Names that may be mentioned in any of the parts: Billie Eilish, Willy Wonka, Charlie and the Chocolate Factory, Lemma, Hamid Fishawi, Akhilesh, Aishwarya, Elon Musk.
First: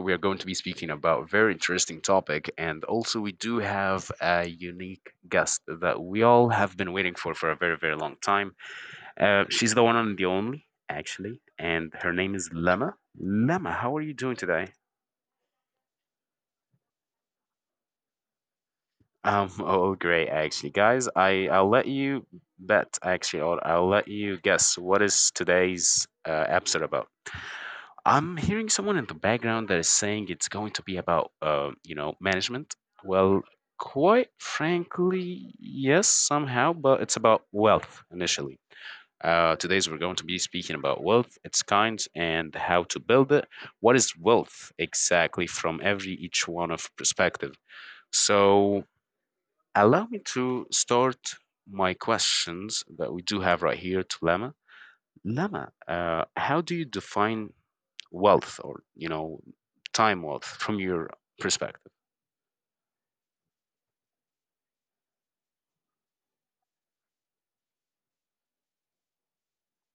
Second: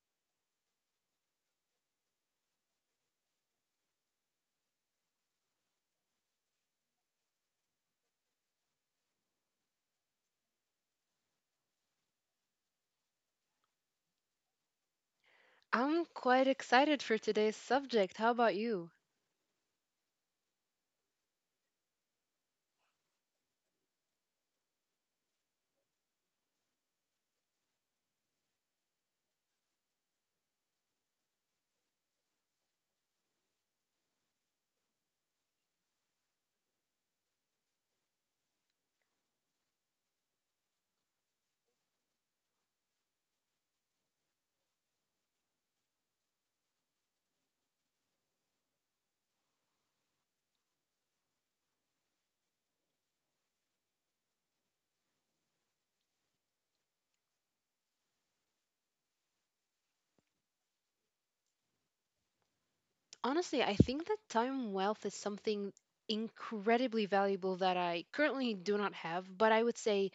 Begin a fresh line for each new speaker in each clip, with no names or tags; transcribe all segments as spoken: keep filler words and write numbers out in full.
we are going to be speaking about a very interesting topic, and also we do have a unique guest that we all have been waiting for for a very, very long time. Uh, she's the one and the only, actually, and her name is Lemma. Lemma, how are you doing today?
I'm quite excited for today's subject. How about you?
Um, oh, great, actually, guys. I I'll let you bet actually, or I'll let you guess what is today's uh, episode about. I'm hearing someone in the background that is saying it's going to be about, uh, you know, management. Well, quite frankly, yes, somehow, but it's about wealth initially. Uh, today's we're going to be speaking about wealth, its kinds, and how to build it. What is wealth exactly from every each one of perspective? So allow me to start my questions that we do have right here to Lama. Lama, uh, how do you define wealth or, you know, time wealth from your perspective?
Honestly, I think that time wealth is something incredibly valuable that I currently do not have, but I would say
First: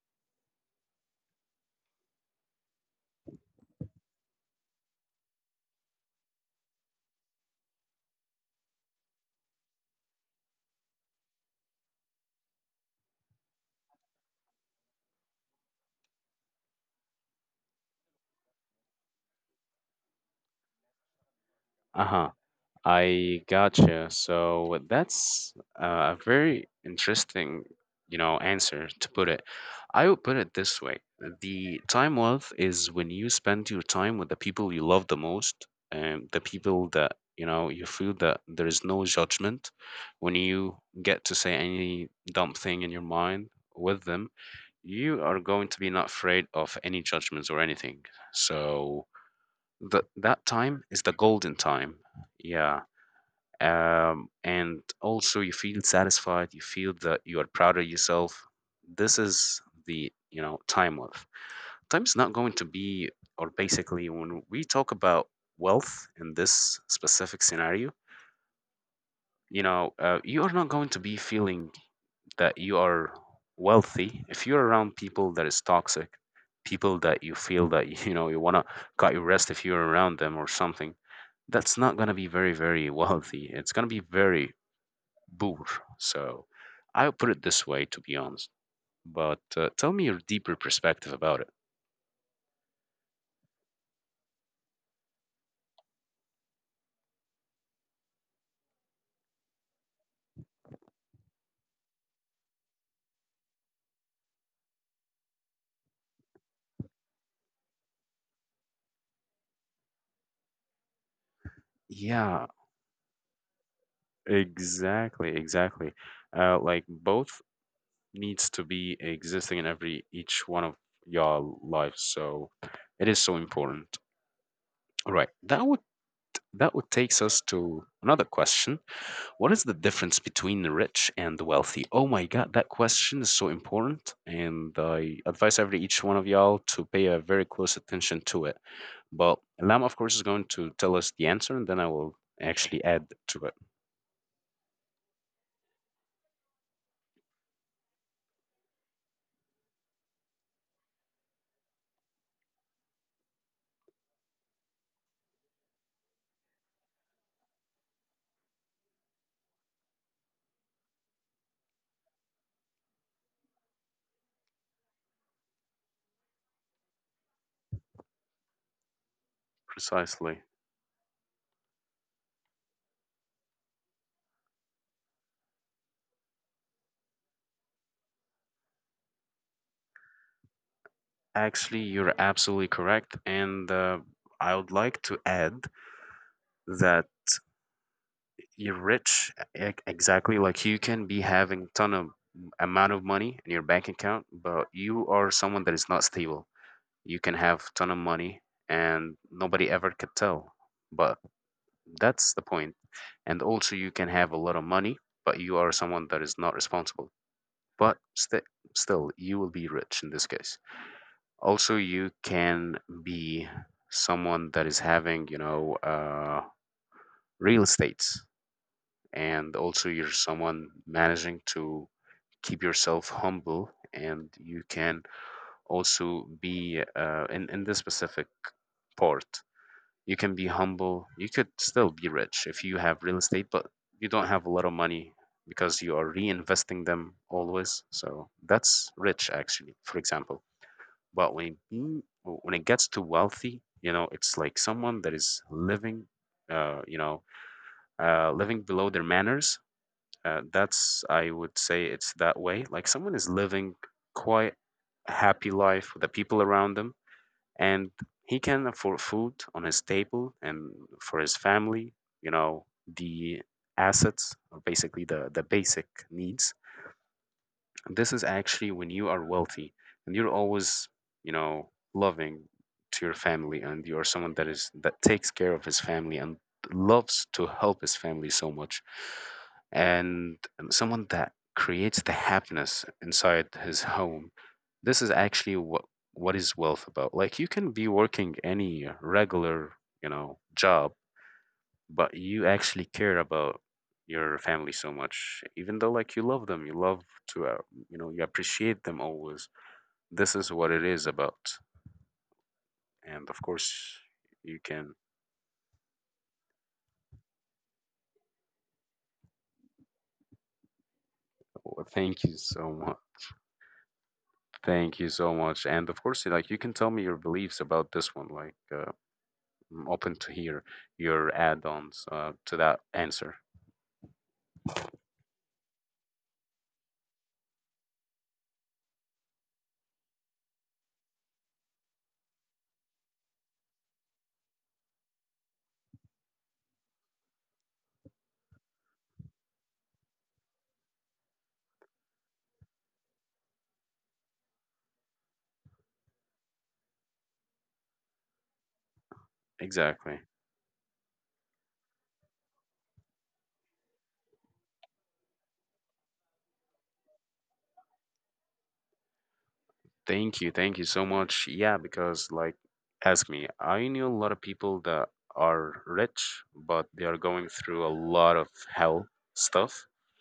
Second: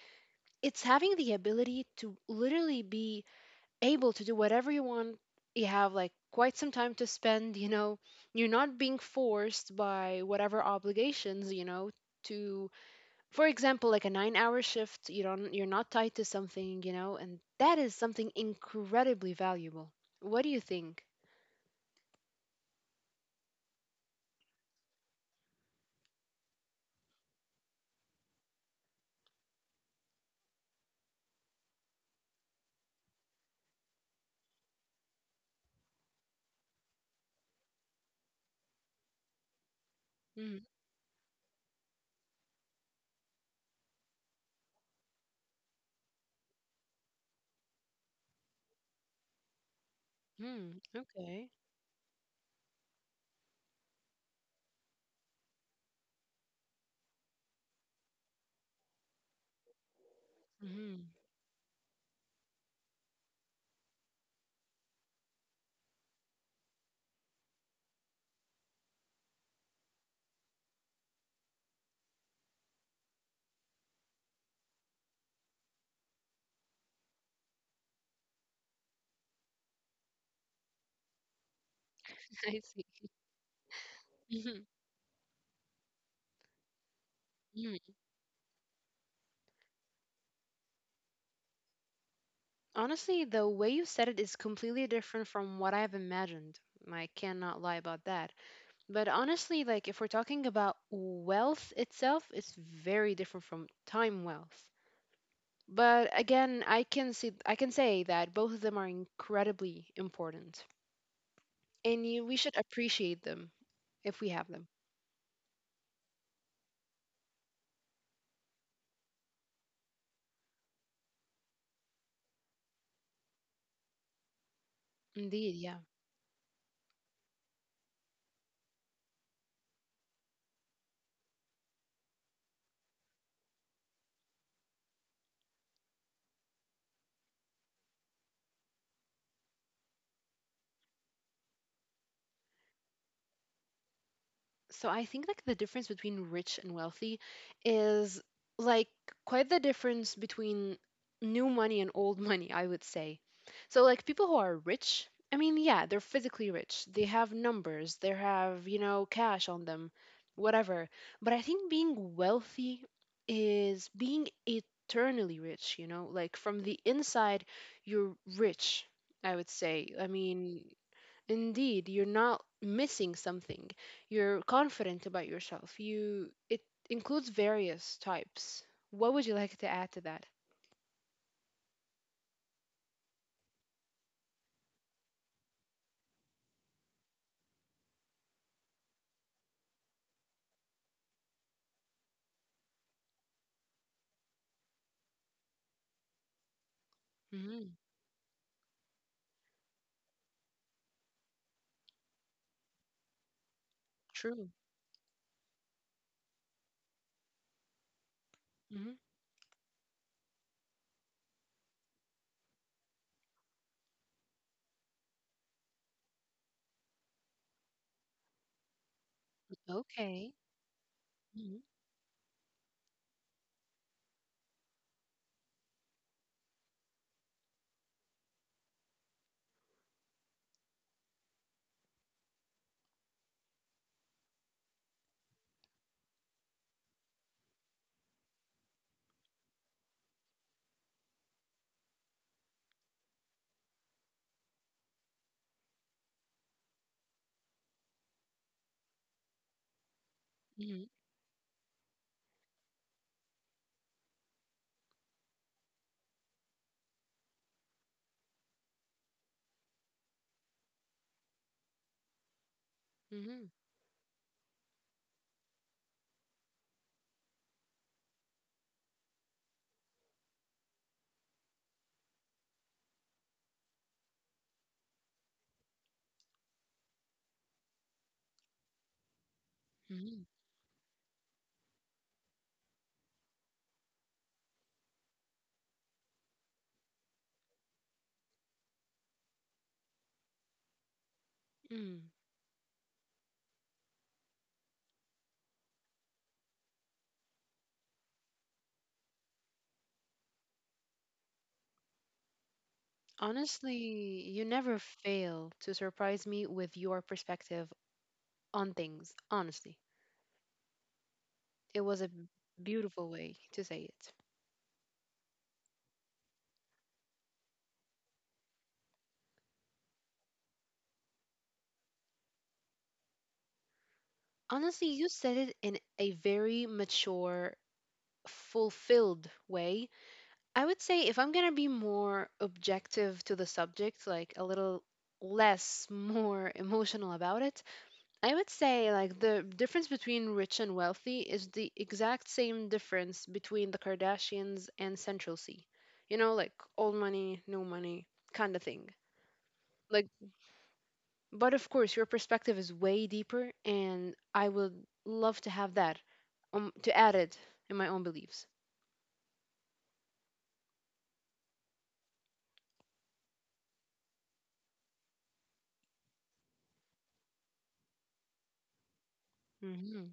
it's having the ability to literally be able to do whatever you want. You have like quite some time to spend, you know, you're not being forced by whatever obligations, you know, to for example like a nine hour shift you don't you're not tied to something you know and that is something incredibly valuable. What do you think?
Uh huh. I gotcha. So that's uh, a very interesting, you know, answer to put it. I would put it this way: the time wealth is when you spend your time with the people you love the most, and the people that you know you feel that there is no judgment when you get to say any dumb thing in your mind with them. You are going to be not afraid of any judgments or anything. So that that
Mm-hmm.
time is the
Okay.
golden time. Yeah, um, and also you feel satisfied, you feel that you are proud of yourself. This is the, you know time
Hmm.
wealth. Time is not going to be, or basically when we talk about wealth in this specific scenario, you know uh, you are not going to be feeling that you are wealthy if you're around people that is toxic, people that you feel that you know you want to cut your wrist if you're around them or something. That's not going to be very
I
very
see.
wealthy, it's going to be very
Mhm.
boor. So I would put it this way, to
Mhm.
be honest. But uh, tell me your deeper perspective about it.
Honestly, the way you said it is completely different from what I've imagined. I cannot lie about that. But honestly, like, if we're talking about wealth itself, it's very different from time wealth. But again, i can see I can say that both of them are incredibly important, and you, we
Yeah,
should appreciate them if we have them.
exactly, exactly. Uh, like both needs to be existing in every each one of your lives, so it is so important. All right,
Indeed,
that would,
yeah.
that would takes us to another question. What is the difference between the rich and the wealthy? Oh my God, that question is so important, and I advise every each one of y'all to pay a very close attention to it. But Lam, of course, is going to tell us the answer, and then I will actually add to it.
So I think like the difference between rich and wealthy is, like, quite the difference between new money and old money, I would say. So, like, people who are rich, I mean, yeah, they're physically rich. They have numbers, they have, you know, cash on them, whatever. But I think being wealthy is being eternally rich, you know? Like from the inside, you're rich, I would say. I
Precisely.
mean, indeed, you're not missing something. You're confident about yourself. You it includes various types. What would you like to add to that?
Actually, you're absolutely correct. And uh, I would like to add that you're rich, e- exactly like you can be having ton of amount of money in your bank account, but you are someone that is not stable. You can have ton
Hmm.
of money and nobody ever could tell. But that's the point. And also you can have a lot
True.
of money, but you are someone that is not responsible. But st-
Hmm.
Still, you will be rich in this case. Also you can be someone that is having, you know uh, real estate, and also you're
Okay.
someone managing
Hmm.
to keep yourself humble, and you can also be uh, in, in this specific part, you can be humble, you could still be rich if you have real estate but you don't have a lot of money because you are reinvesting them always. So that's rich actually, for example. But when being w- when it gets to wealthy, you know, it's like someone that is living, uh, you know, uh, living below their manners. Uh,
Hmm.
that's, I would say it's that way. Like someone is living quite a happy life with the people around them, and he can afford food on his table and for his family. You know, the
Hmm.
assets, or basically the the basic needs, this is actually when you are wealthy, and you're always, you know, loving to your family, and you're someone that is that takes care of his family and loves to help his family so much, and
Hmm.
someone that creates the happiness inside his home. This is actually what what is wealth about. Like you can be working any regular, you know, job, but
Mm.
you actually care about your family so much. Even though like you love them, you love to uh, you know, you appreciate them always, this is what it is about. And of
Honestly,
course, you
you never
can,
fail to surprise me with your perspective on things. Honestly,
well,
it was a
thank you so much,
beautiful way to say it.
thank you so much. And of course, like you can tell me your beliefs about this one, like uh, I'm open to hear your add-ons uh, to that answer.
Honestly, you said it in a very mature, fulfilled way. I would say, if I'm gonna be more objective to the subject, like a little less, more emotional about it, I would say like the difference between rich and wealthy is the exact same difference between the Kardashians and Central C. You know, like old money, new money kind of thing. Like,
Exactly.
but of course, your perspective is way deeper, and I would love to have that, um, to add it in my own beliefs.
Thank you. Thank you so much. Yeah, because like ask me, I knew a lot of people that are rich, but they are going through a lot of hell stuff,
Hmm.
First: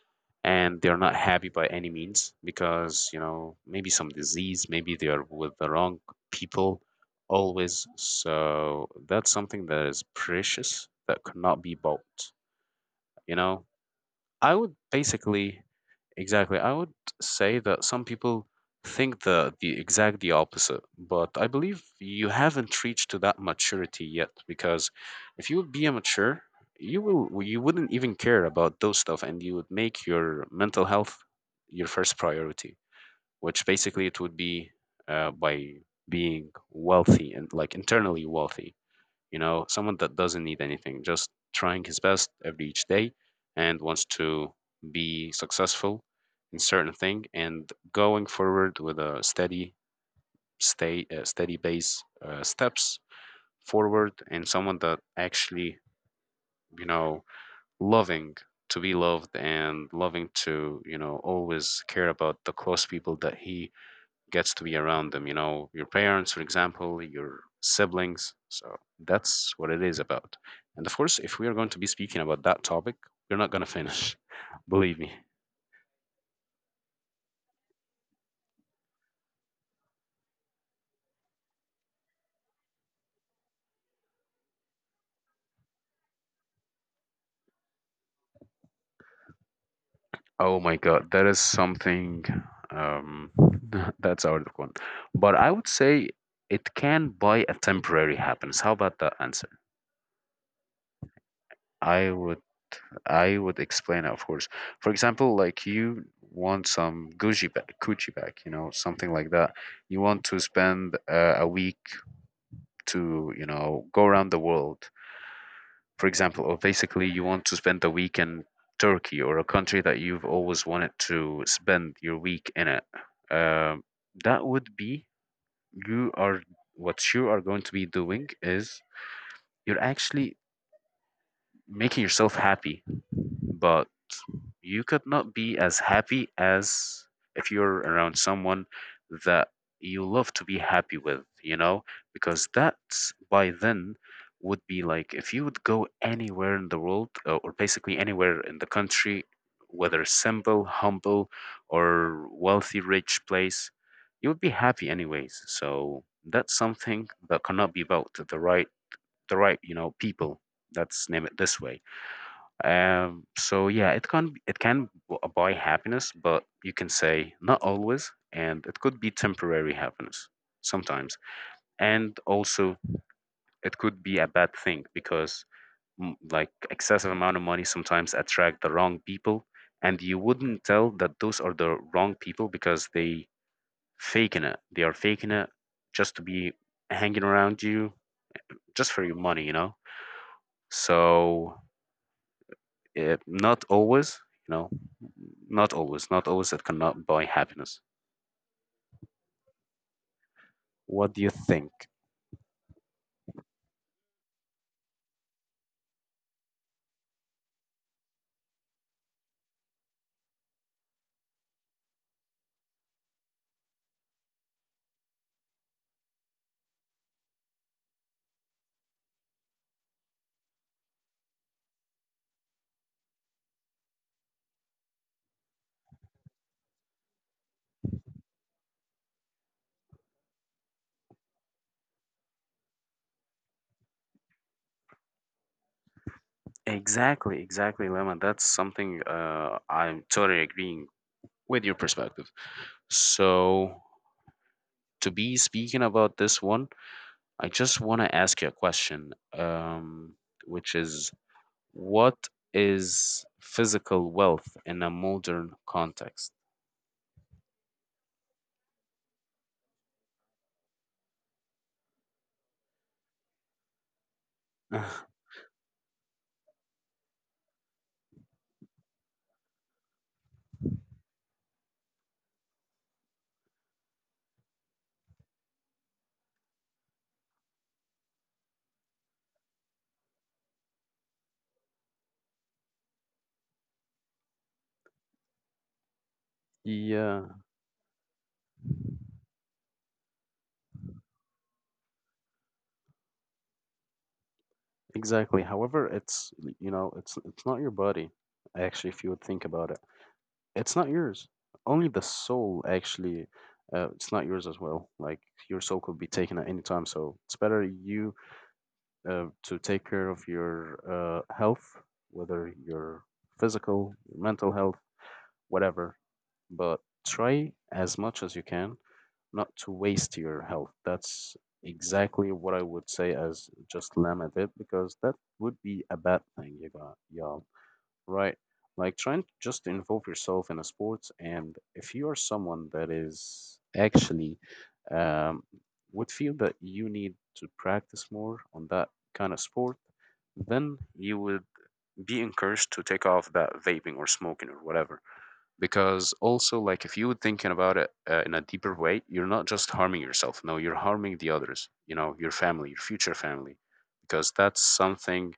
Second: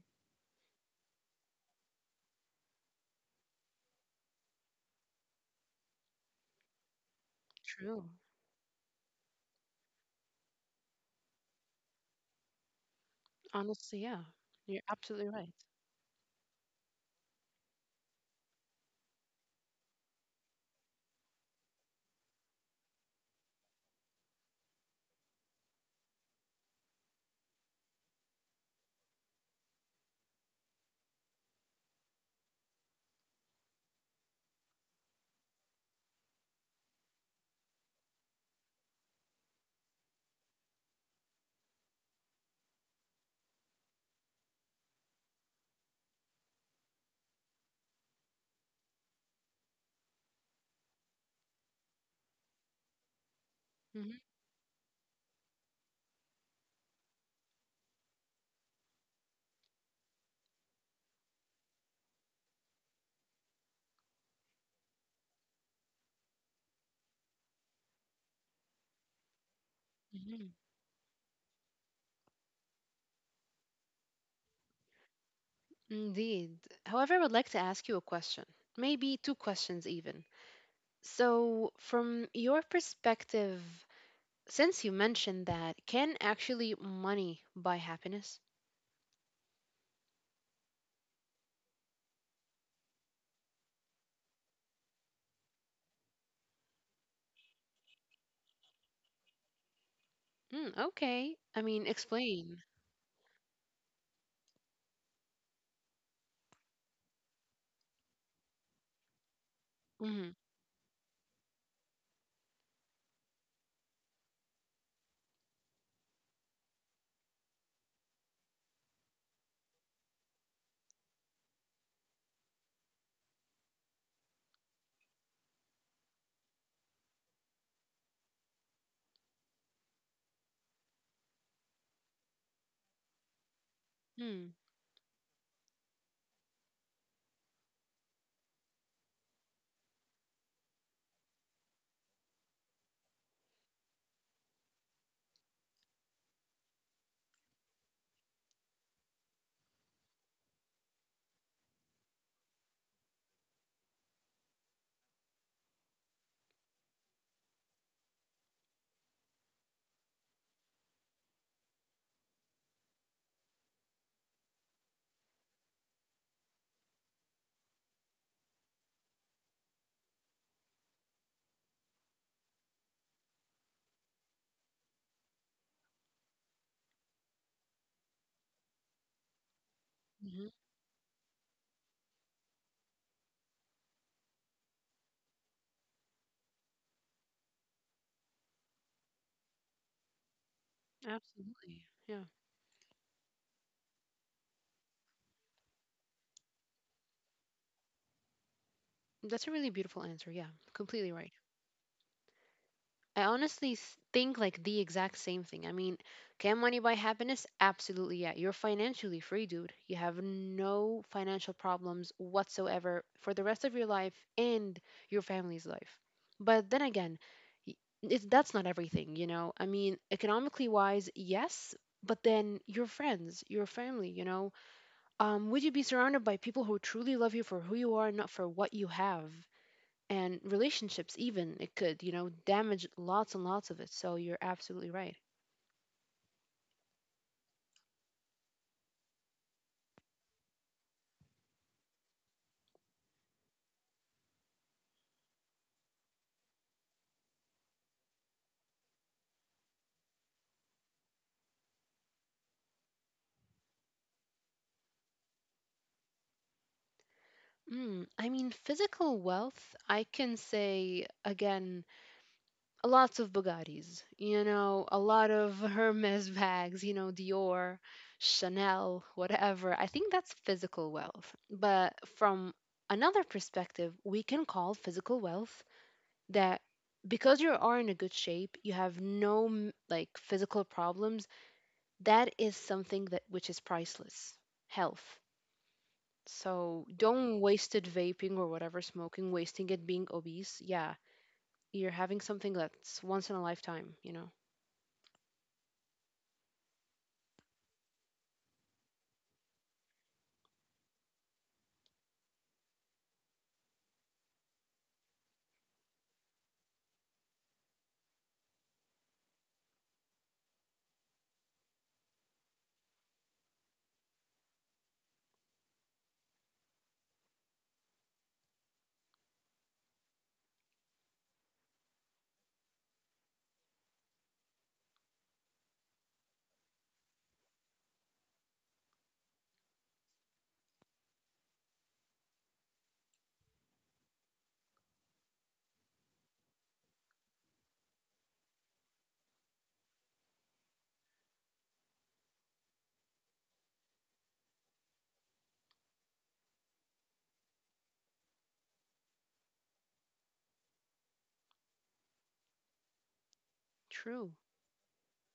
and they're not happy by any means because, you know, maybe some disease, maybe they are with the wrong people always.
True.
So that's something that is precious that cannot be bought, you know?
Honestly, yeah.
I would
You're absolutely right.
basically, exactly, I would say that some people think the the exact the opposite, but I believe you haven't reached to that maturity yet, because if you would be a mature, you will you wouldn't even care about those stuff, and you would make your mental health your first priority, which basically it would be uh, by being wealthy, and like internally wealthy, you know, someone that doesn't need anything, just trying his best every each day, and wants to be successful in certain thing and going forward with a steady stay uh, steady base uh, steps forward,
Mm-hmm,
and someone that actually, you know, loving to be loved, and loving to, you know, always care about the close people that he gets to be around them, you know, your parents, for example, your siblings. So that's what it is about.
mm-hmm.
And of course, if we are going to be speaking about that topic, we're not going to finish. Believe me.
Indeed. However, I would like to ask you a question, maybe two questions even. So, from your perspective, since you mentioned that, can actually money buy happiness?
Oh my God, that is something, um, that's out of one. But I would say it can buy a temporary happiness. How about that answer?
Mm, okay. I mean,
I would
explain.
I would explain it, of course. For example, like you want some Gucci bag, Gucci bag, you know, something like that. You want
Mm-hmm.
to spend uh, a week to, you know, go around the world. For example, or basically you want to spend a week in Turkey or a country that you've always wanted to spend your week in it. Um, that would be, you are, what you are going to be doing is you're actually making yourself happy, but
Mm-hmm.
you could not be as happy as if you're around someone that you love to be happy with, you know? Because that, by then, would be like if you would go anywhere in the world uh, or basically anywhere in the country, whether simple, humble, or wealthy, rich place, you would be happy anyways. So that's something that cannot be about the right, the right, you know, people. Let's name it this way. Um, so yeah, it can, it can b- buy happiness, but you can say not always, and it could be temporary happiness sometimes. And also it could be a bad thing because, mm, like excessive amount of money sometimes attract the wrong people, and you
Mm-hmm.
wouldn't tell that those are the wrong people because they faking it. They are faking it just to be hanging around you, just for your money, you know. So
Absolutely. Yeah.
Uh, not always, you know, not always, not always, that cannot buy happiness.
That's a really beautiful answer. Yeah,
What
completely
do you
right.
think?
I honestly s- think like the exact same thing. I mean, can money buy happiness? Absolutely, yeah. You're financially free, dude. You have no financial problems whatsoever for the rest of your life and your family's life. But then again, y- it's, that's not everything, you know? I mean, economically wise, yes, but then your friends, your family, you know? Um, would you be surrounded by people who truly love you for who you are, not for what you have? And relationships, even, it could, you know damage lots and lots of it, so you're absolutely right.
Exactly, exactly, Lemon. That's something, uh, I'm totally agreeing with your perspective. So, to be speaking about this one, I just want to ask you a question, um, which is, what is physical wealth in a modern context?
Mm, I mean, physical wealth, I can say, again, lots of Bugattis, you know, a lot of Hermes bags, you know, Dior, Chanel, whatever. I think that's physical wealth. But from another perspective, we can call physical wealth that because you are in a good shape, you have no m- like physical problems. That is something that which is priceless. Health. So
Yeah,
don't waste it vaping or whatever, smoking, wasting it, being obese. Yeah, you're having something that's once in a lifetime, you know.
exactly. However, it's, you know, it's it's not your body. Actually, if you would think about it, it's not yours. Only the soul actually, uh, it's not yours as well. Like your soul could be taken at any time, so it's better you uh, to take care of your uh, health, whether your physical, your mental health, whatever. But try as much as you can not to waste your health. That's exactly what I would say, as just limit it because that would be a bad thing, you got y'all. Right? Like trying to just involve yourself in a sports. And if you are someone that is actually um, would feel that you need to practice more on that kind of sport, then you would be encouraged to take off that vaping or smoking or whatever. Because also, like, if you were thinking about it uh, in a deeper way, you're not just harming yourself, no, you're harming the others, you know, your family, your future family. Because
True.
that's something,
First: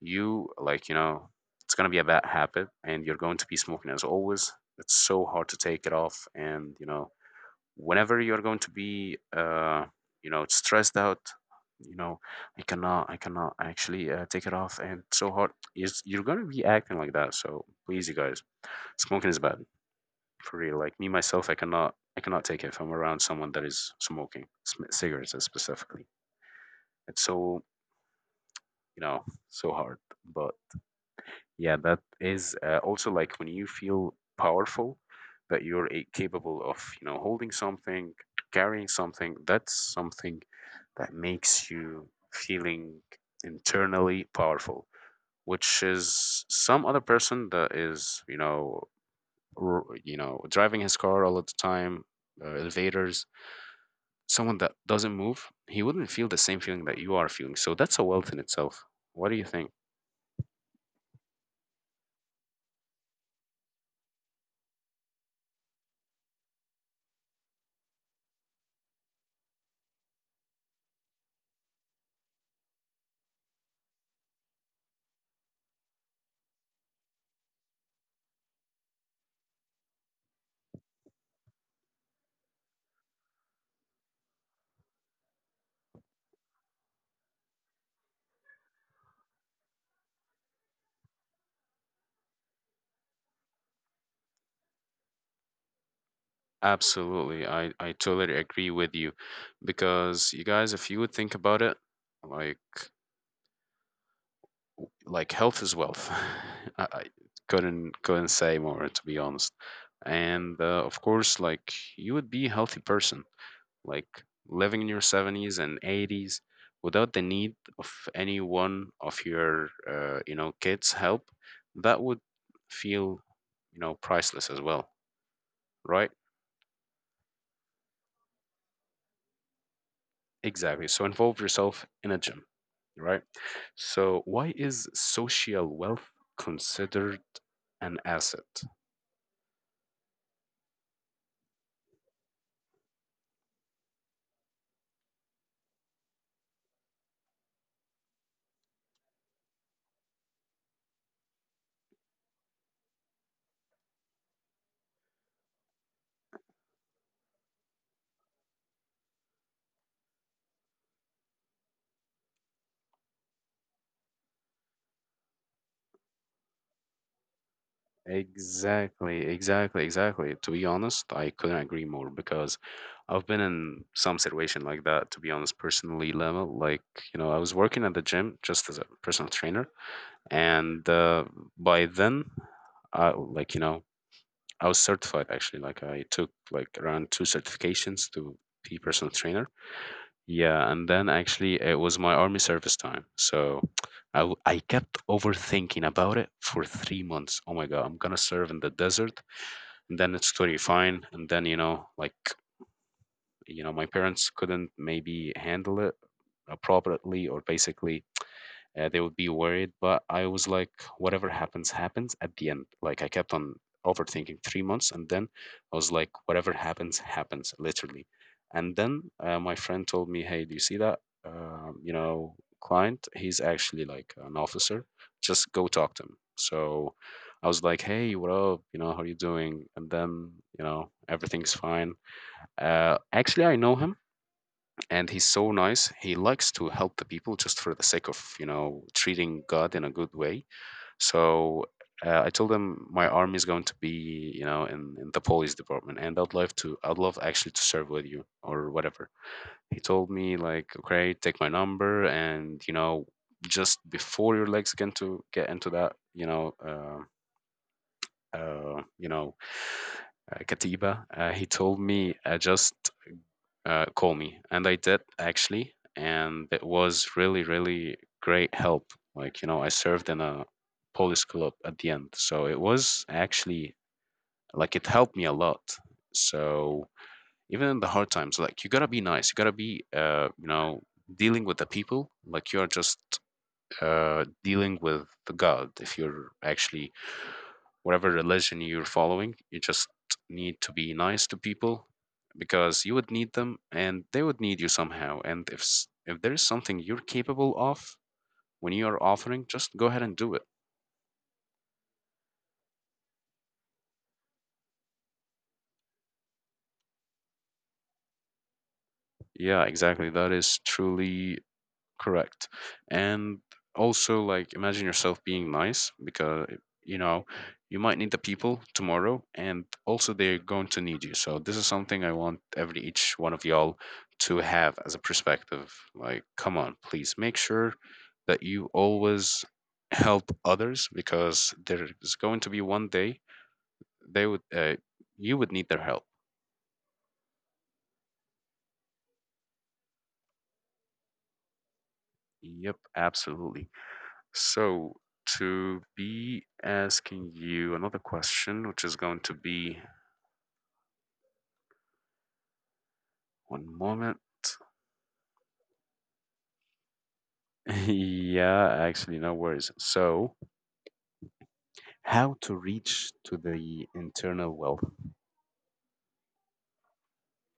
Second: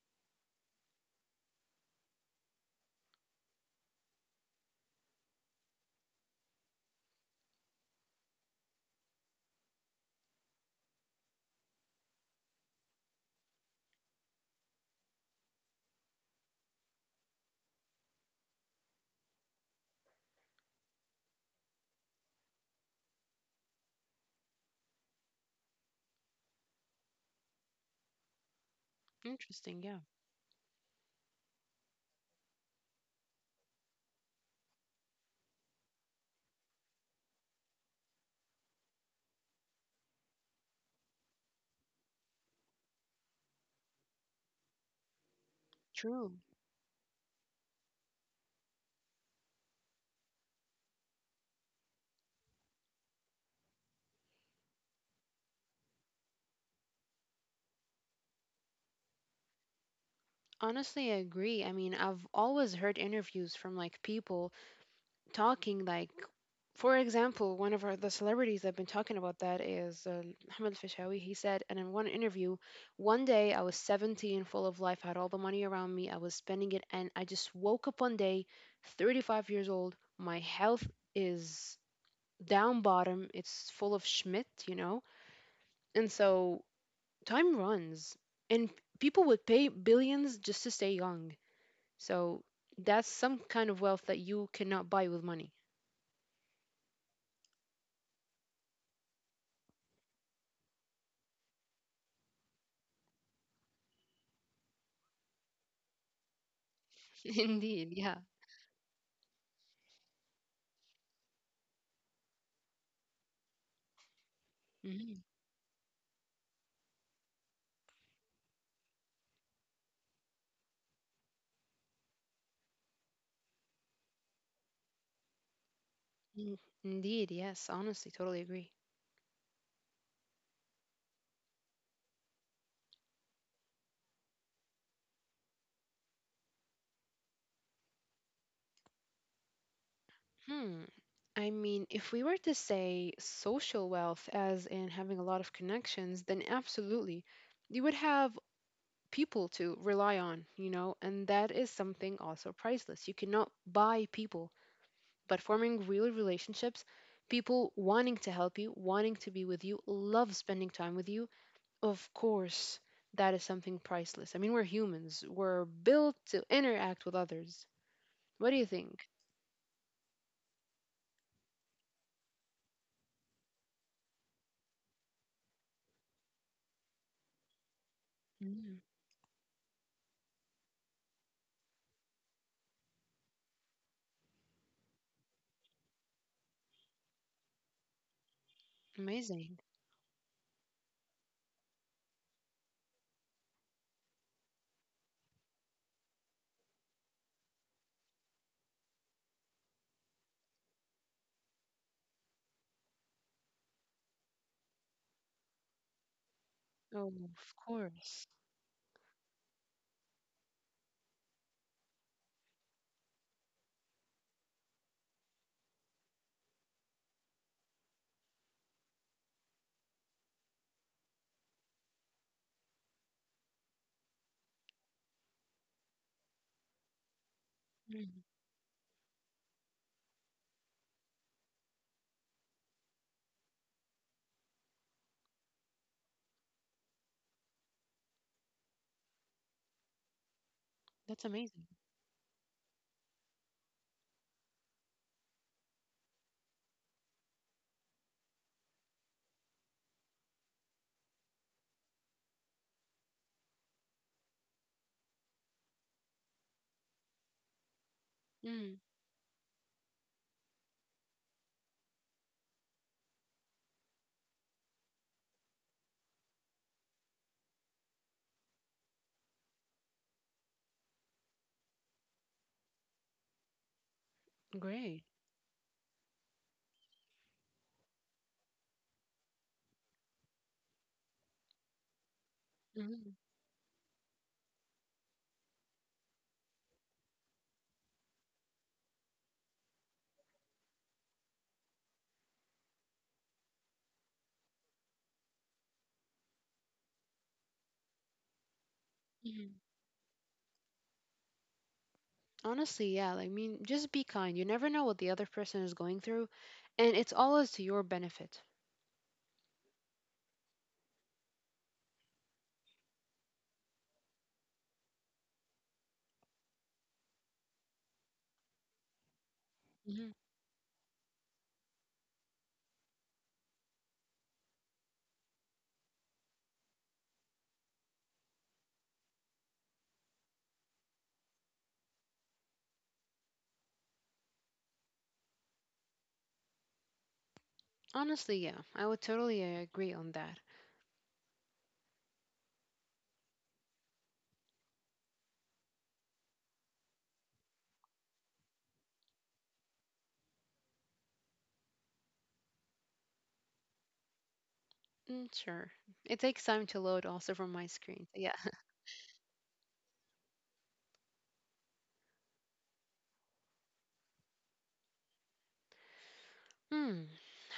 you like, you know, it's going to be a bad habit and you're going to be smoking as always. It's so hard to take it off. And you know, whenever you're going to be uh you know, stressed out, you know, i cannot i cannot actually uh, take it off and it's so hard. Is you're going to be acting like that. So please, you guys, smoking is bad. For real, like me myself, I cannot, I cannot take it if I'm around someone that is smoking sm- cigarettes, uh, specifically. It's so, you know, so
Interesting.
hard.
Yeah.
But yeah, that is uh, also like when you feel powerful, that you're a- capable of, you know, holding something, carrying something. That's something that makes you feeling internally powerful, which
True.
is some other person that is, you know, r- you know, driving his car all of the time, uh, elevators, someone that doesn't move, he wouldn't feel the same feeling that you are feeling. So that's a wealth in itself. What do you think?
Honestly, I agree. I mean, I've always heard interviews from, like, people talking, like, for example, one of our, the celebrities I've been talking about, that is uh, Hamid Fishawi. He said, and in one interview, one day I was seventeen, full of life, had all the money around me, I was spending it, and I just woke up one day, thirty-five years old, my health is down bottom, it's full of schmidt, you know? And so time runs, and people would pay billions just to stay young. So that's some kind of wealth that you cannot buy with money.
Absolutely. I, I totally agree with you. Because you guys, if you would think about it, like like health is wealth. I, I
Indeed,
couldn't
yeah.
couldn't say more, to be honest. And uh, of course, like, you would be a healthy person, like living in your
Mhm.
seventies and eighties without the need of any one of your uh, you know, kids' help. That would feel, you know, priceless as well, right?
Mm. Indeed, yes, honestly, totally agree.
Exactly. So involve yourself in a gym, right? So why is social wealth considered an asset?
Hmm. I mean, if we were to say social wealth as in having a lot of connections, then absolutely. You would have people to rely on, you know, and that is something also priceless. You cannot buy people, but forming real relationships, people wanting to help you, wanting to be with you, love spending time with you, of course, that is something priceless. I mean, we're humans, we're built to interact with others. What do you think?
Exactly, exactly, exactly. To be honest, I couldn't agree more. Because I've been in some situation like that, to be honest, personally, Lama. Like, you know, I was working at the gym just as
Mm.
a personal trainer, and uh, by then, I like, you know, I was certified actually. Like, I took like around two certifications to be personal trainer.
Amazing.
Yeah, and then actually it was my army service time. So I, w- I kept overthinking about it for three months. Oh my God, I'm gonna serve in the desert, and then it's totally fine. And then, you know, like, you know, my parents couldn't maybe handle it
Oh,
appropriately or
of
basically
course.
uh, they would be worried. But I was like, whatever happens happens. At the end, like, I kept on overthinking three months, and then I was like, whatever happens happens, literally. And then uh, my friend told me, hey, do you see that um, you know, client? He's actually like an officer. Just go talk to him. So I was like,
Mm,
hey, what up, you know, how are you doing? And then, you know, everything's fine. uh, actually, I know him, and he's so nice. He likes to help the people just for the sake of, you know, treating god in a good way.
that's
So
amazing.
uh, I told him my army is going to be, you know, in, in the police department, and I'd love to, I'd love actually to serve with you or whatever. He told me like, okay, take my number, and you know, just before your legs get to get into that, you know, uh,
Mm,
uh, you know, uh, katiba, uh, he told me, uh, just uh, call me. And I did actually, and it was really really great help. Like, you know, I served in a police club at the end. So it was actually, like, it
great.
helped me a lot. So even in the hard times, like, you gotta be nice, you gotta be, uh, you know, dealing with the people like you're just
Mm.
uh, dealing with the god. If you're actually, whatever religion you're following, you just need to be nice to people. Because you would need them and they would need you somehow. And if s- if there is something you're capable of, when you are offering,
Mm.
just go ahead and do it.
Honestly, yeah, like, I mean, just be kind. You never know what the other person is going through, and it's always to your benefit.
Yeah, exactly. That is truly correct. And also, like, imagine yourself being nice because, you know, you might need the people tomorrow, and
Hmm.
also they're going to need you. So this is something I want every each one of y'all to have as a perspective. Like, come on, please, make sure that you always help others, because there's going to be one day they would, uh, you would need their help.
Honestly, yeah, I would totally uh, agree on that.
Yep, absolutely. So, to be asking you another question, which is going to be one moment.
Mm, sure. It takes time to load also from my screen. So yeah.
Yeah, actually, no worries. So, how to reach to the internal wealth?
Hmm.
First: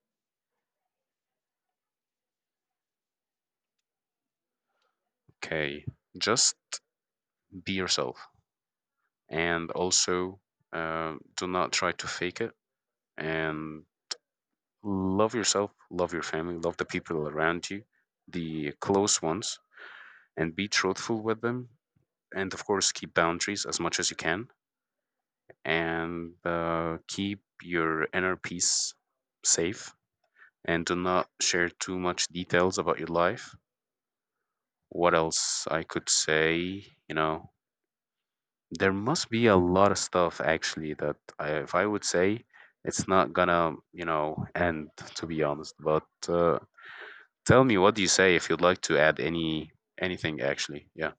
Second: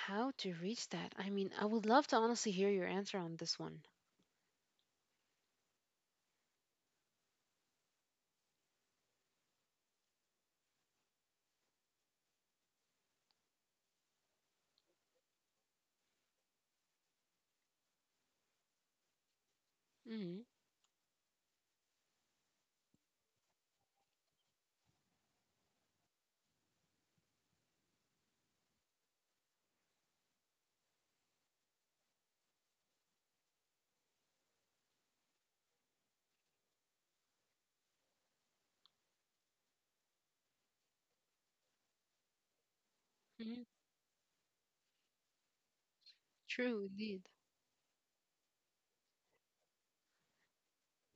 How to reach that? I mean, I would love to honestly hear your answer on this one.
Okay, just be yourself. And also uh, do not try to fake it, and love yourself, love your family, love the people around you, the close ones,
Mm-hmm.
and be truthful with them. And of course, keep boundaries as much as you can, and uh, keep your inner peace safe, and do not share too much details about your life. What else I could say? You know, there must be a lot of stuff actually that I, if I would say, it's not gonna, you know, end, to be honest. But uh,
True, indeed.
tell me, what do you say if you'd like to add any anything actually? Yeah.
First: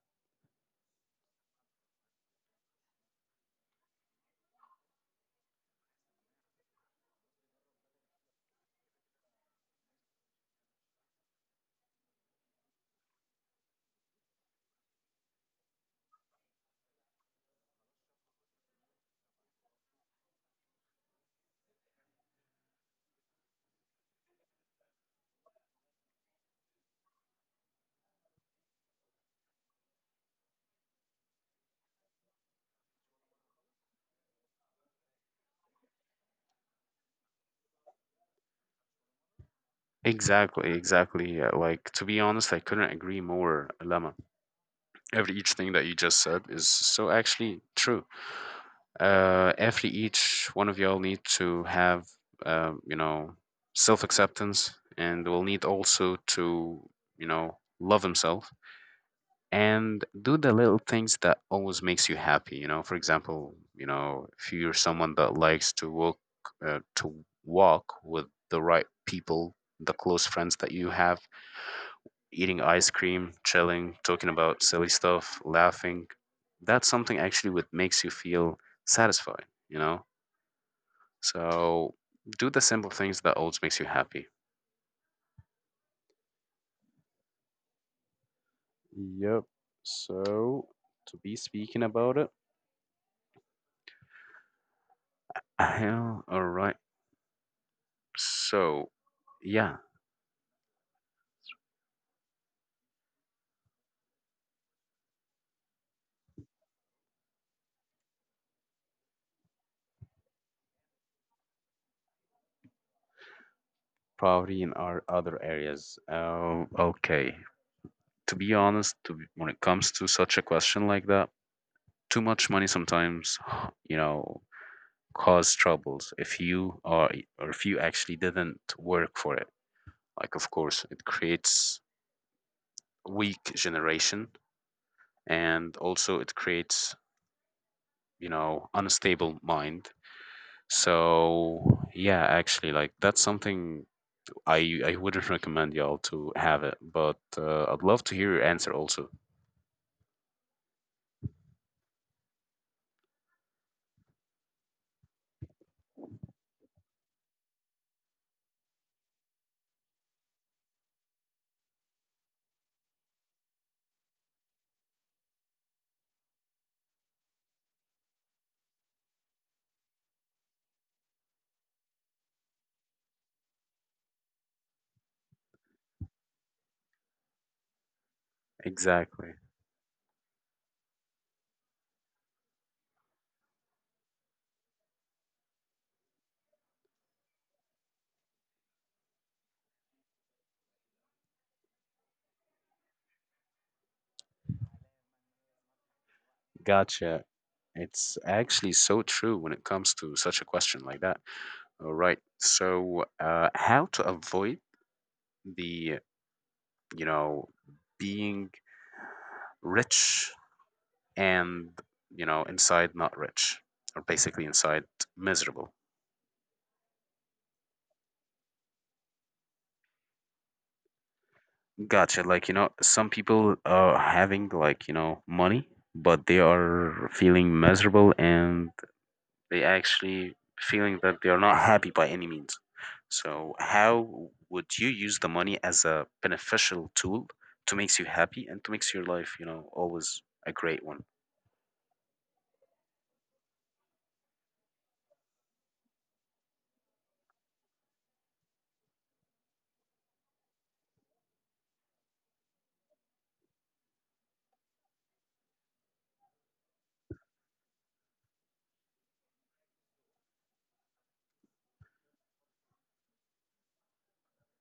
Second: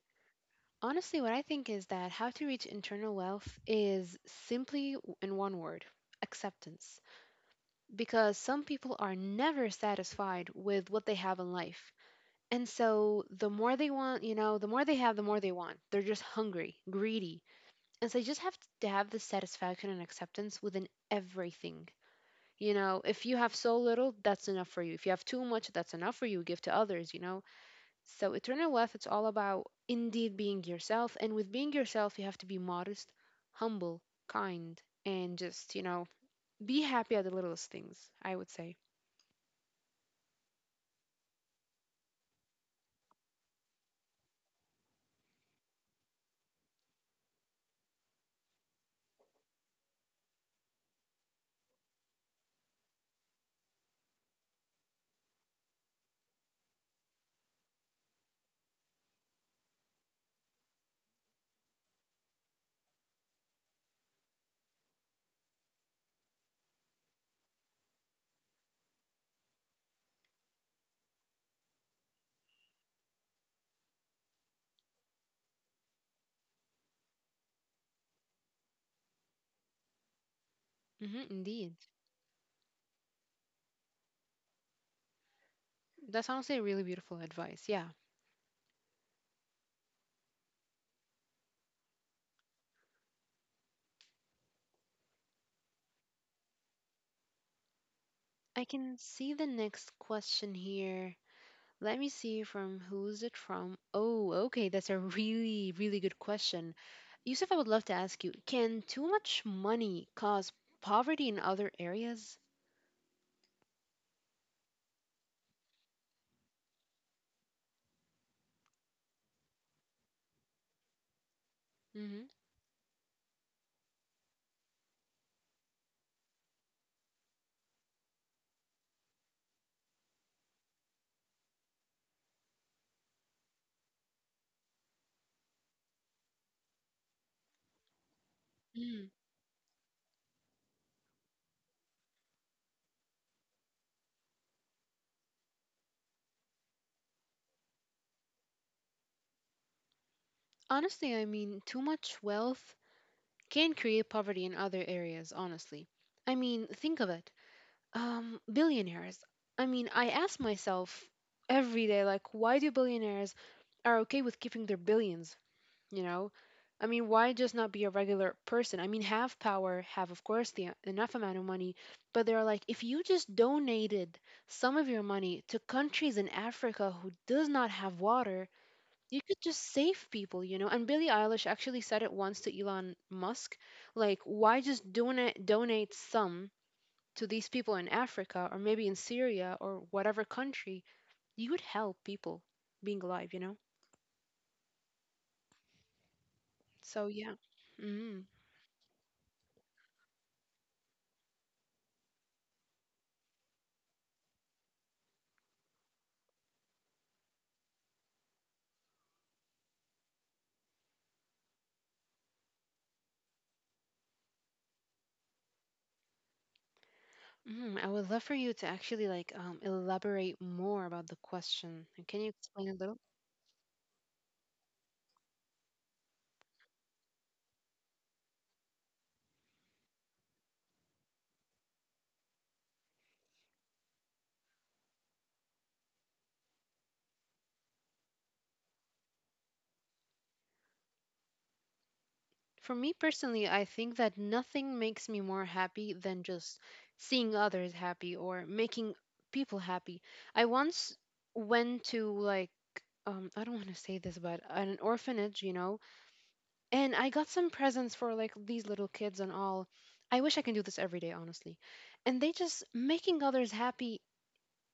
Honestly, what I think is that how to reach internal wealth is simply w- in one word: acceptance. Because some people are never satisfied with what they have in life. And so the more they want, you know, the more they have, the more they want. They're just hungry, greedy. And so you just have to have the satisfaction and acceptance within everything. You know, if you have so little, that's enough for you. If you have too much, that's enough for you. Give to others, you know, so eternal wealth, it's all about, indeed, being yourself. And with being yourself, you have to be modest, humble, kind, and just, you know, be happy at the littlest things, I would say.
Exactly, exactly. Yeah. Like, to be honest, I couldn't agree more, Lama. Every each thing that you just said is so actually true. Uh, every each one of y'all need to have, um, you know, self acceptance, and will need also to, you know, love himself, and do the little things that always makes you happy. You know, for example, you know, if you're someone that likes to walk, uh, to walk with the right people, the close friends that you have, eating ice cream, chilling, talking about silly stuff, laughing. That's something actually what makes you feel satisfied, you know?
Hmm. Indeed.
So do the simple things that always makes you happy.
That's honestly really beautiful advice. Yeah.
Yep. So to be speaking about it. Yeah, all right.
I
So
can see the
yeah,
next question here. Let me see, from who's it from? Oh, okay. That's a really, really good question. Yusuf, I would love to ask you, can too much money cause poverty in other areas?
probably in our other areas. Uh, okay. To be honest, to be, when it comes to such a question like that,
Mm-hmm.
too much money sometimes, you know, cause troubles if you are, or if you actually didn't work for it. Like of course it creates weak generation, and also it creates, you know, unstable mind. So yeah, actually, like, that's something i i wouldn't recommend y'all to have it. But uh, I'd love to hear your answer also.
Honestly, I mean, too much wealth can create poverty in other areas, honestly. I mean, think of it. Um, billionaires. I mean, I ask myself every day, like, why do billionaires are okay with keeping their billions, you know? I mean, why just not be a regular person? I mean, have power, have, of course, the enough amount of money, but they're like, if you just donated some of your money to countries in Africa who does not have water, you could
Exactly.
just save people, you know. And Billie Eilish actually said it once to Elon Musk, like, why just donate donate some to these people in Africa or maybe in Syria or whatever country? You would help people being alive, you know. So yeah.
Gotcha.
Mm.
It's actually so true when it comes to such a question like that. All right. So, uh, how to avoid the, you know, being rich and, you know, inside not rich, or basically inside miserable.
Mm, I would love for you to actually, like, um, elaborate more about the question. And can you
Gotcha, like, you
explain a
know,
little?
some people are having like, you know, money, but they are feeling miserable, and they actually feeling that they are not happy by any means. So how would you use the money as a beneficial tool to makes you happy and to makes your life, you know, always a great one?
For me personally, I think that nothing makes me more happy than just seeing others happy or making people happy. I once went to, like, um I don't want to say this, but an orphanage, you know, and I got some presents for, like, these little kids and all. I wish I can do this every day, honestly. And they, just making others happy,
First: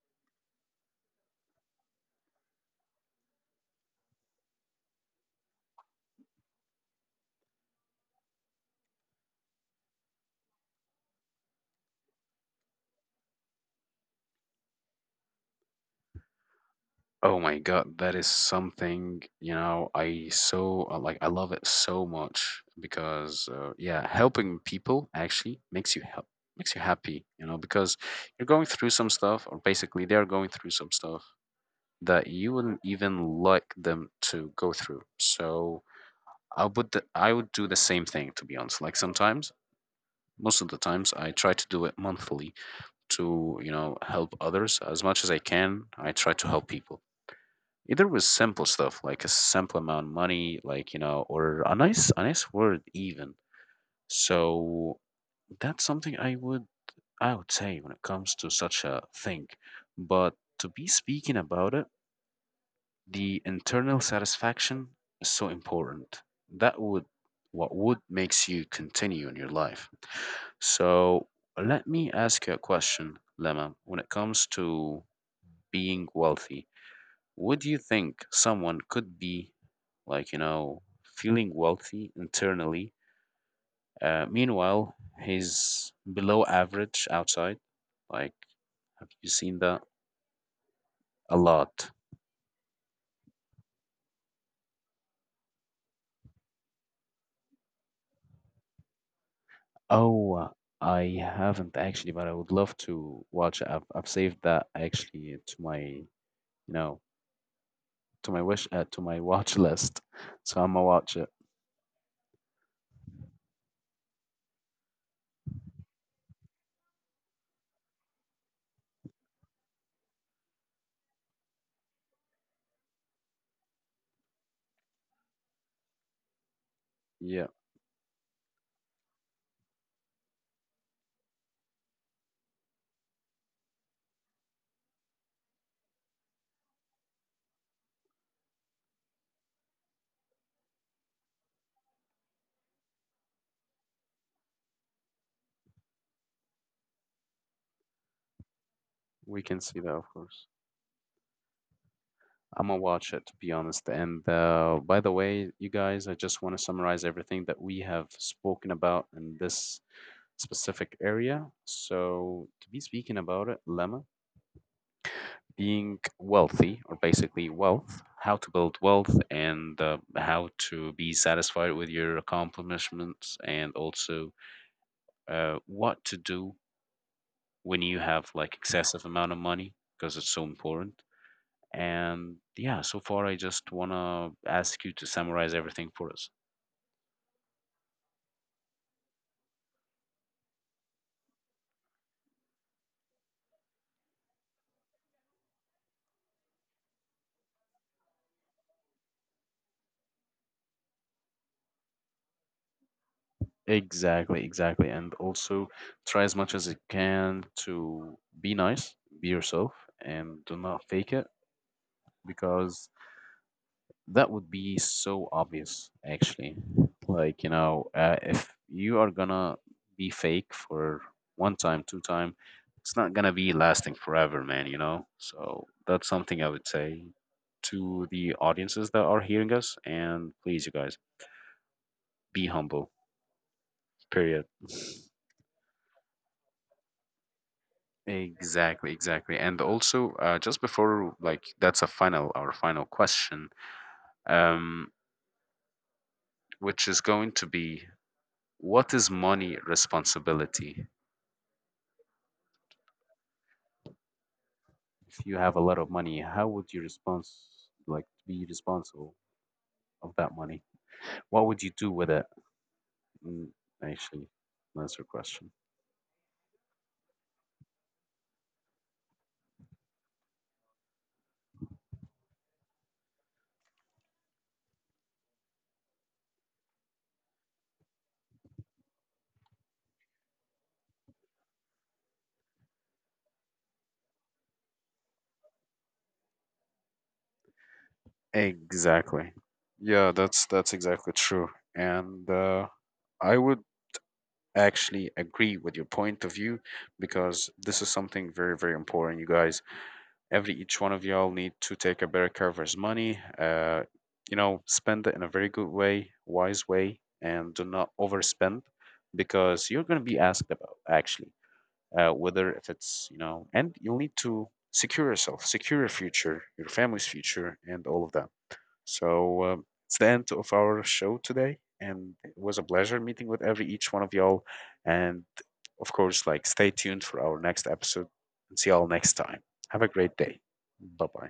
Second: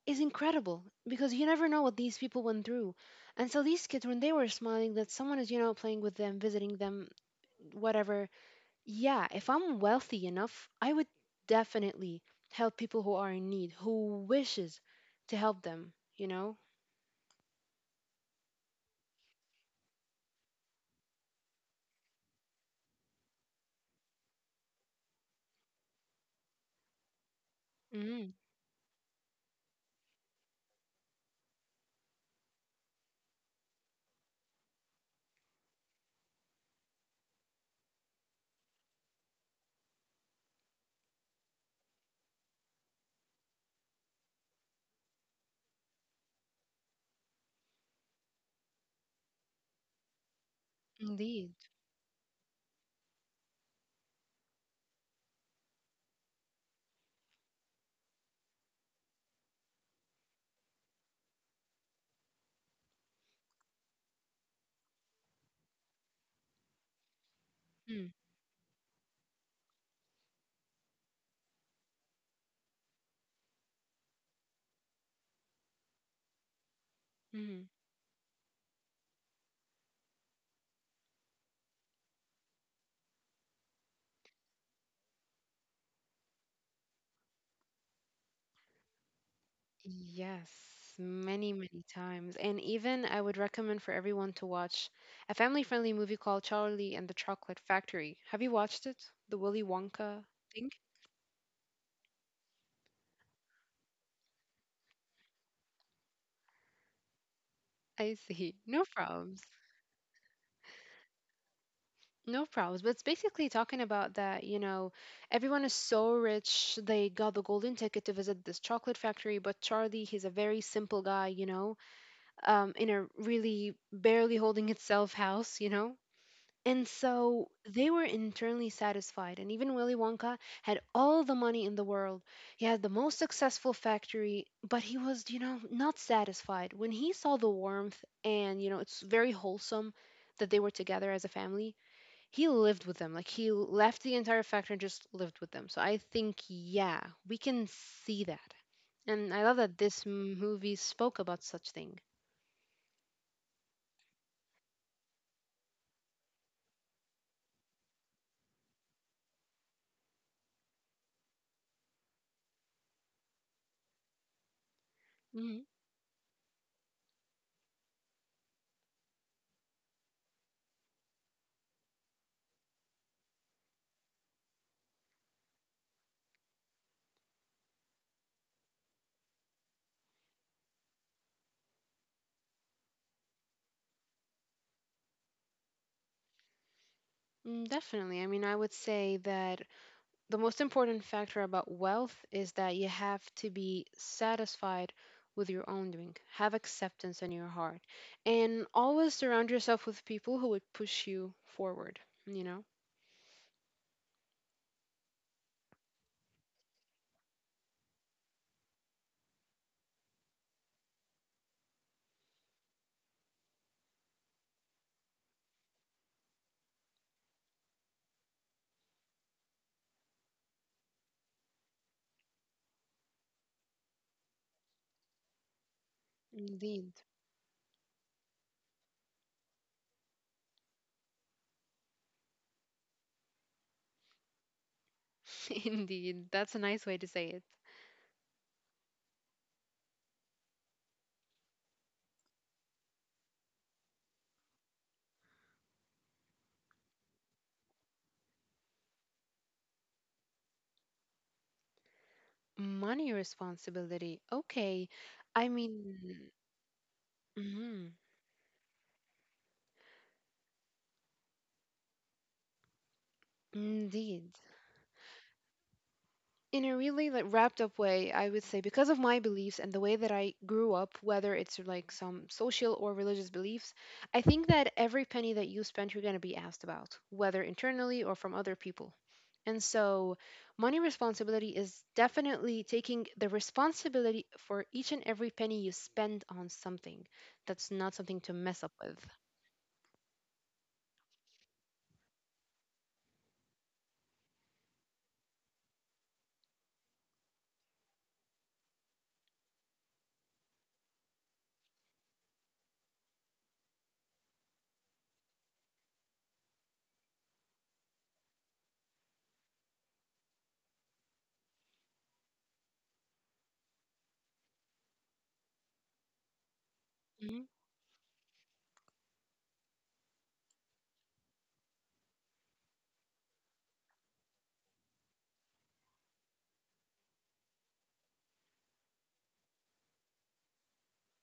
is incredible because you never know what these people went through. And so these kids, when they were smiling that someone is, you know, playing with them, visiting them, whatever, yeah, if I'm wealthy enough, I would definitely help people who are in need, who wishes to help them, you know?
Oh my god, that is something, you know, I so uh, like, I love it so much. Because uh, yeah, helping people actually makes you help, makes you happy, you know, because you're
Mm,
going through some stuff, or basically they're going through some stuff that you wouldn't even like them to go through. So I would th- I would do the same thing, to be honest. Like sometimes, most of the times I try to do it monthly to, you know, help others as much as I can. I try to help people either with simple stuff, like a simple amount of money, like, you know,
indeed.
or a nice, a nice word even. So that's something I would, I would say when it comes to such a thing. But to be speaking about it, the internal satisfaction is so important. That would, what would
Mm.
makes you continue in your life. So let me ask you a question, Lemma. When it comes to being wealthy, would
Mm.
you think someone could be, like, you know, feeling wealthy internally? Uh, meanwhile, he's below average outside. Like, have you seen that?
Yes,
A
many, many
lot.
times. And even, I would recommend for everyone to watch a family-friendly movie called Charlie and the Chocolate Factory. Have you watched it? The Willy Wonka
Oh, uh,
thing?
I haven't actually, but I would love to watch it. I've, I've saved that actually to my, you know,
I
to my wish,
see.
uh,
No
to my watch
problems.
list. So I'm gonna watch it.
No problems. But it's basically talking about that, you know, everyone is so rich. They got the golden ticket to visit this chocolate factory, but Charlie, he's a very simple guy, you know, um, in a really barely holding itself house, you know. And
Yeah,
so they were internally satisfied. And even Willy Wonka had all the money in the world. He had the most successful factory, but he was, you know, not satisfied. When he saw the warmth, and, you know, it's very wholesome that they were together as a family, he lived with them. Like, he left the entire factory and just lived with them. So I think, yeah, we can see that.
we
And I
can
love
see
that
that, of
this m-
course.
movie spoke about such thing.
I'm gonna watch it, to be honest. And uh, by the way, you guys, I just want to summarize everything that we have spoken about in this specific area. So, to be speaking about it, Lemma,
Mhm.
being wealthy, or basically wealth, how to build wealth, and uh, how to be satisfied with your accomplishments, and also uh, what to do when you have like excessive amount of money, because it's so important. And yeah, so far I just want to ask you to summarize everything for us.
Mm, definitely. I mean, I would say that the most important factor about wealth is that you have to be satisfied with your own doing, have acceptance in your heart, and always surround yourself with people who would push you forward, you know?
Exactly, exactly. And also try as much as you can to be nice, be yourself, and do not fake it, because that would be so obvious, actually. Like, you know, uh, if you are gonna be fake for one time, two time, it's not gonna be lasting forever, man, you know? So that's something I would say
Indeed.
to the audiences that are hearing us. And please, you guys, be humble, period.
Indeed. That's a nice way to say it.
Exactly, exactly. And also, uh, just before, like, that's a final, our final question, um, which is going to be, what is money responsibility?
Money responsibility. Okay.
If you
I
have a lot of money,
mean,
how would you response,
mhm,
like, be responsible of that money? What would you do with it? Mm, actually,
indeed.
that's your question.
In a really, like, wrapped up way, I would say because of my beliefs and the way that I grew up, whether it's like some social or religious beliefs, I think that every penny that you spend, you're going to be asked about, whether internally or from other people. And so, money responsibility is definitely taking the responsibility for each and every penny you spend on something. That's not something to mess up with.
Exactly. Yeah, that's that's exactly true. And uh, I would actually agree with your point of view, because this is something very, very important, you guys. Every each one of y'all need to take a better care of his money, uh you know, spend it in a very good way, wise way, and do not overspend. Because you're going to be asked about, actually, uh, whether if it's, you know, and you'll need to secure yourself, secure your future, your family's future, and all of that. So uh, it's the end of our show today, and it was a pleasure meeting with every each one of y'all. And of course, like, stay tuned for our next episode, and see y'all next time. Have a great day. Bye bye.